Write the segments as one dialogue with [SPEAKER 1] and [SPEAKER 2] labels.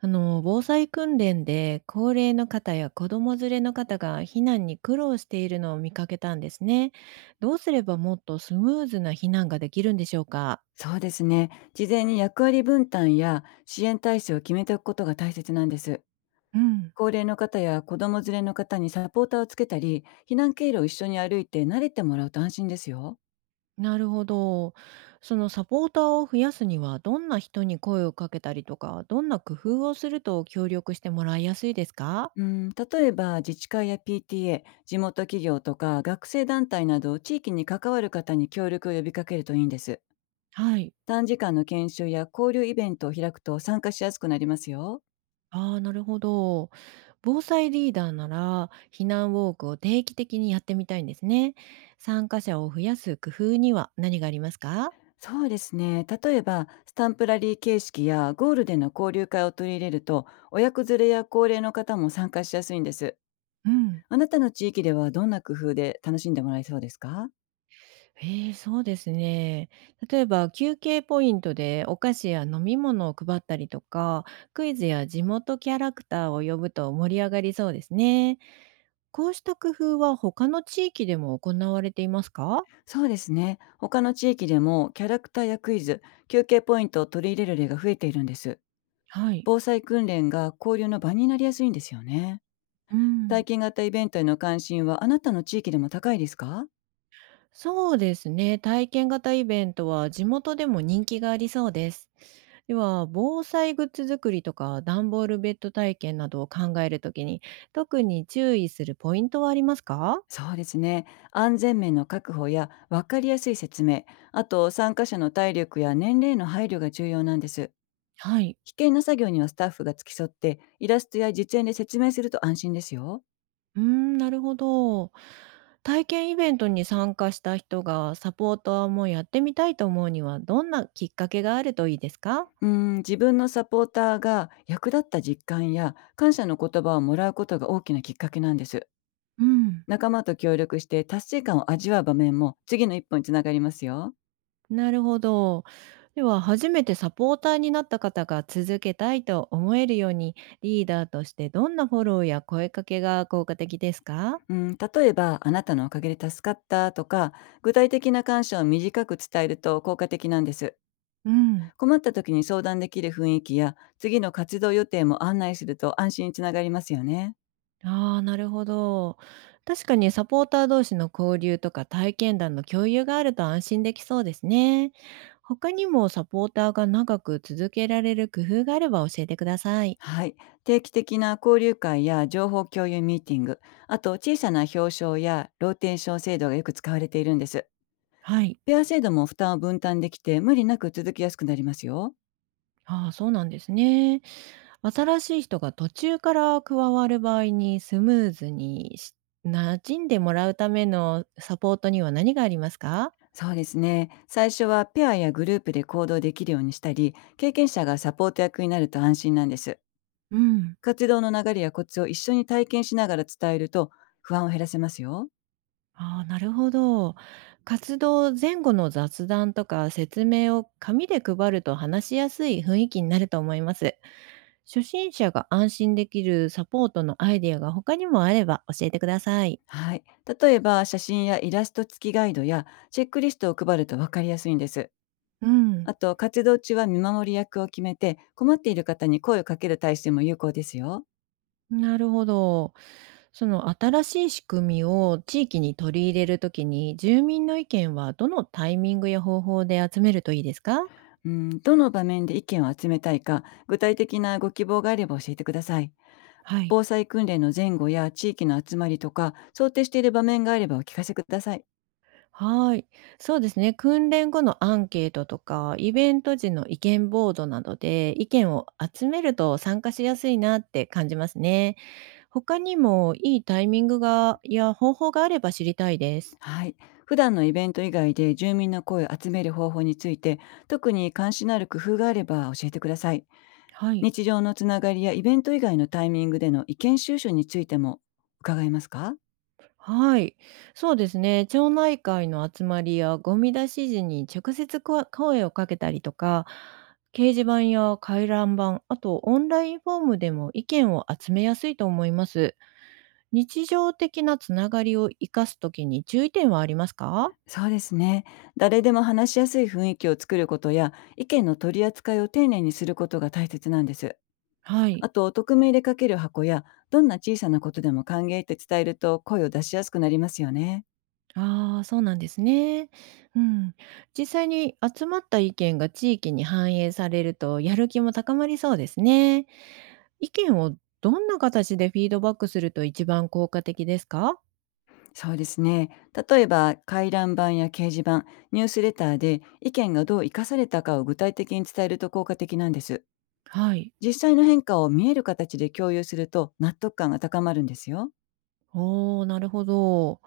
[SPEAKER 1] あの防災訓練で高齢の方や子供連れの方が避難に苦労しているのを見かけたんですね。どうすればもっとスムーズな避難ができるんでしょうか？
[SPEAKER 2] そうですね。事前に役割分担や支援体制を決めておくことが大切なんです。
[SPEAKER 1] うん、
[SPEAKER 2] 高齢の方や子供連れの方にサポーターをつけたり、避難経路を一緒に歩いて慣れてもらうと安心ですよ。
[SPEAKER 1] なるほど。そのサポーターを増やすにはどんな人に声をかけたりとか、どんな工夫をすると協力してもらいやすいですか？
[SPEAKER 2] うん、例えば自治会や PTA、地元企業とか学生団体など地域に関わる方に協力を呼びかけるといいんです。
[SPEAKER 1] はい。
[SPEAKER 2] 短時間の研修や交流イベントを開くと参加しやすくなりますよ。
[SPEAKER 1] ああ、なるほど。防災リーダーなら、避難ウォークを定期的にやってみたいんですね。参加者を増やす工夫には何がありますか？
[SPEAKER 2] そうですね。例えば、スタンプラリー形式やゴールでの交流会を取り入れると、親子連れや高齢の方も参加しやすいんです。
[SPEAKER 1] うん、
[SPEAKER 2] あなたの地域ではどんな工夫で楽しんでもらえそうですか？
[SPEAKER 1] ええ、そうですね。例えば休憩ポイントでお菓子や飲み物を配ったりとか、クイズや地元キャラクターを呼ぶと盛り上がりそうですね。こうした工夫は他の地域でも行われていますか？
[SPEAKER 2] そうですね。他の地域でもキャラクターやクイズ、休憩ポイントを取り入れる例が増えているんです。
[SPEAKER 1] はい。
[SPEAKER 2] 防災訓練が交流の場になりやすいんですよね。
[SPEAKER 1] う
[SPEAKER 2] 体
[SPEAKER 1] ん。
[SPEAKER 2] 験型イベントへの関心はあなたの地域でも高いですか？
[SPEAKER 1] そうですね。体験型イベントは地元でも人気がありそうです。では、防災グッズ作りとか段ボールベッド体験などを考えるときに、特に注意するポイントはありますか？
[SPEAKER 2] そうですね。安全面の確保や分かりやすい説明、あと参加者の体力や年齢の配慮が重要なんです。
[SPEAKER 1] はい。
[SPEAKER 2] 危険な作業にはスタッフが付き添って、イラストや実演で説明すると安心ですよ。
[SPEAKER 1] うーん、なるほど。体験イベントに参加した人がサポーターもやってみたいと思うには、どんなきっかけがあるといいですか？
[SPEAKER 2] うーん、自分のサポーターが役立った実感や感謝の言葉をもらうことが大きなきっかけなんです。
[SPEAKER 1] うん。
[SPEAKER 2] 仲間と協力して達成感を味わう場面も次の一歩につながりますよ。
[SPEAKER 1] なるほど。では、初めてサポーターになった方が続けたいと思えるように、リーダーとしてどんなフォローや声かけが効果的ですか？
[SPEAKER 2] うん、例えば、あなたのおかげで助かったとか、具体的な感謝を短く伝えると効果的なんです。
[SPEAKER 1] うん、
[SPEAKER 2] 困った時に相談できる雰囲気や、次の活動予定も案内すると安心につながりますよね。
[SPEAKER 1] ああ、なるほど。確かにサポーター同士の交流とか体験談の共有があると安心できそうですね。他にもサポーターが長く続けられる工夫があれば教えてください。
[SPEAKER 2] はい。定期的な交流会や情報共有ミーティング、あと小さな表彰やローテーション制度がよく使われているんです。
[SPEAKER 1] はい。
[SPEAKER 2] ペア制度も負担を分担できて無理なく続きやすくなりますよ。
[SPEAKER 1] ああ、そうなんですね。新しい人が途中から加わる場合にスムーズにし、馴染んでもらうためのサポートには何がありますか？
[SPEAKER 2] そうですね。最初はペアやグループで行動できるようにしたり、経験者がサポート役になると安心なんです。
[SPEAKER 1] うん。
[SPEAKER 2] 活動の流れやコツを一緒に体験しながら伝えると不安を減らせますよ。
[SPEAKER 1] ああ、なるほど。活動前後の雑談とか説明を紙で配ると話しやすい雰囲気になると思います。初心者が安心できるサポートのアイデアが他にもあれば教えてください。
[SPEAKER 2] はい。例えば、写真やイラスト付きガイドやチェックリストを配ると分かりやすいんです。
[SPEAKER 1] うん、
[SPEAKER 2] あと、活動中は見守り役を決めて、困っている方に声をかける体制も有効ですよ。
[SPEAKER 1] なるほど。その新しい仕組みを地域に取り入れるときに、住民の意見はどのタイミングや方法で集めるといいですか？
[SPEAKER 2] うん、どの場面で意見を集めたいか、具体的なご希望があれば教えてください。
[SPEAKER 1] はい。
[SPEAKER 2] 防災訓練の前後や地域の集まりとか、想定している場面があればお聞かせください。
[SPEAKER 1] はい。そうですね。訓練後のアンケートとか、イベント時の意見ボードなどで意見を集めると参加しやすいなって感じますね。他にもいいタイミングが、いや、方法があれば知りたいです。
[SPEAKER 2] はい。普段のイベント以外で住民の声を集める方法について、特に関心のある工夫があれば教えてください。
[SPEAKER 1] はい。
[SPEAKER 2] 日常のつながりやイベント以外のタイミングでの意見収集についても伺えますか？
[SPEAKER 1] はい。そうですね。町内会の集まりやゴミ出し時に直接声をかけたりとか、掲示板や回覧板、あとオンラインフォームでも意見を集めやすいと思います。日常的なつながりを生かすときに注意点はありますか？
[SPEAKER 2] そうですね。誰でも話しやすい雰囲気を作ることや、意見の取り扱いを丁寧にすることが大切なんです。
[SPEAKER 1] は
[SPEAKER 2] あ
[SPEAKER 1] い。
[SPEAKER 2] と、匿名でかける箱や、どんな小さなことでも歓迎って伝えると声を出しやすくなりますよね。
[SPEAKER 1] ああ、そうなんですね。うん。実際に集まった意見が地域に反映されるとやる気も高まりそうですね。意見をどんな形でフィードバックすると一番効果的ですか？
[SPEAKER 2] そうですね。例えば、回覧板や掲示板、ニュースレターで意見がどう生かされたかを具体的に伝えると効果的なんです。
[SPEAKER 1] はい。
[SPEAKER 2] 実際の変化を見える形で共有すると納得感が高まるんですよ。
[SPEAKER 1] おおー、なるほど。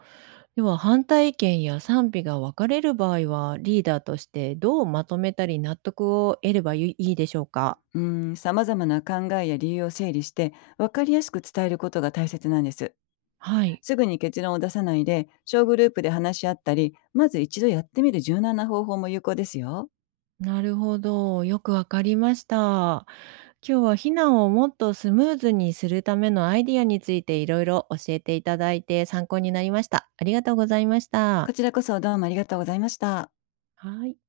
[SPEAKER 1] では反対意見や賛否が分かれる場合は、リーダーとしてどうまとめたり納得を得ればいいでしょうか？
[SPEAKER 2] うーん、様々な考えや理由を整理して分かりやすく伝えることが大切なんです。
[SPEAKER 1] はい。
[SPEAKER 2] すぐに結論を出さないで、小グループで話し合ったり、まず一度やってみる柔軟な方法も有効ですよ。
[SPEAKER 1] なるほど。よくわかりました。今日は避難をもっとスムーズにするためのアイディアについていろいろ教えていただいて参考になりました。ありがとうございました。
[SPEAKER 2] こちらこそどうもありがとうございました。
[SPEAKER 1] はい。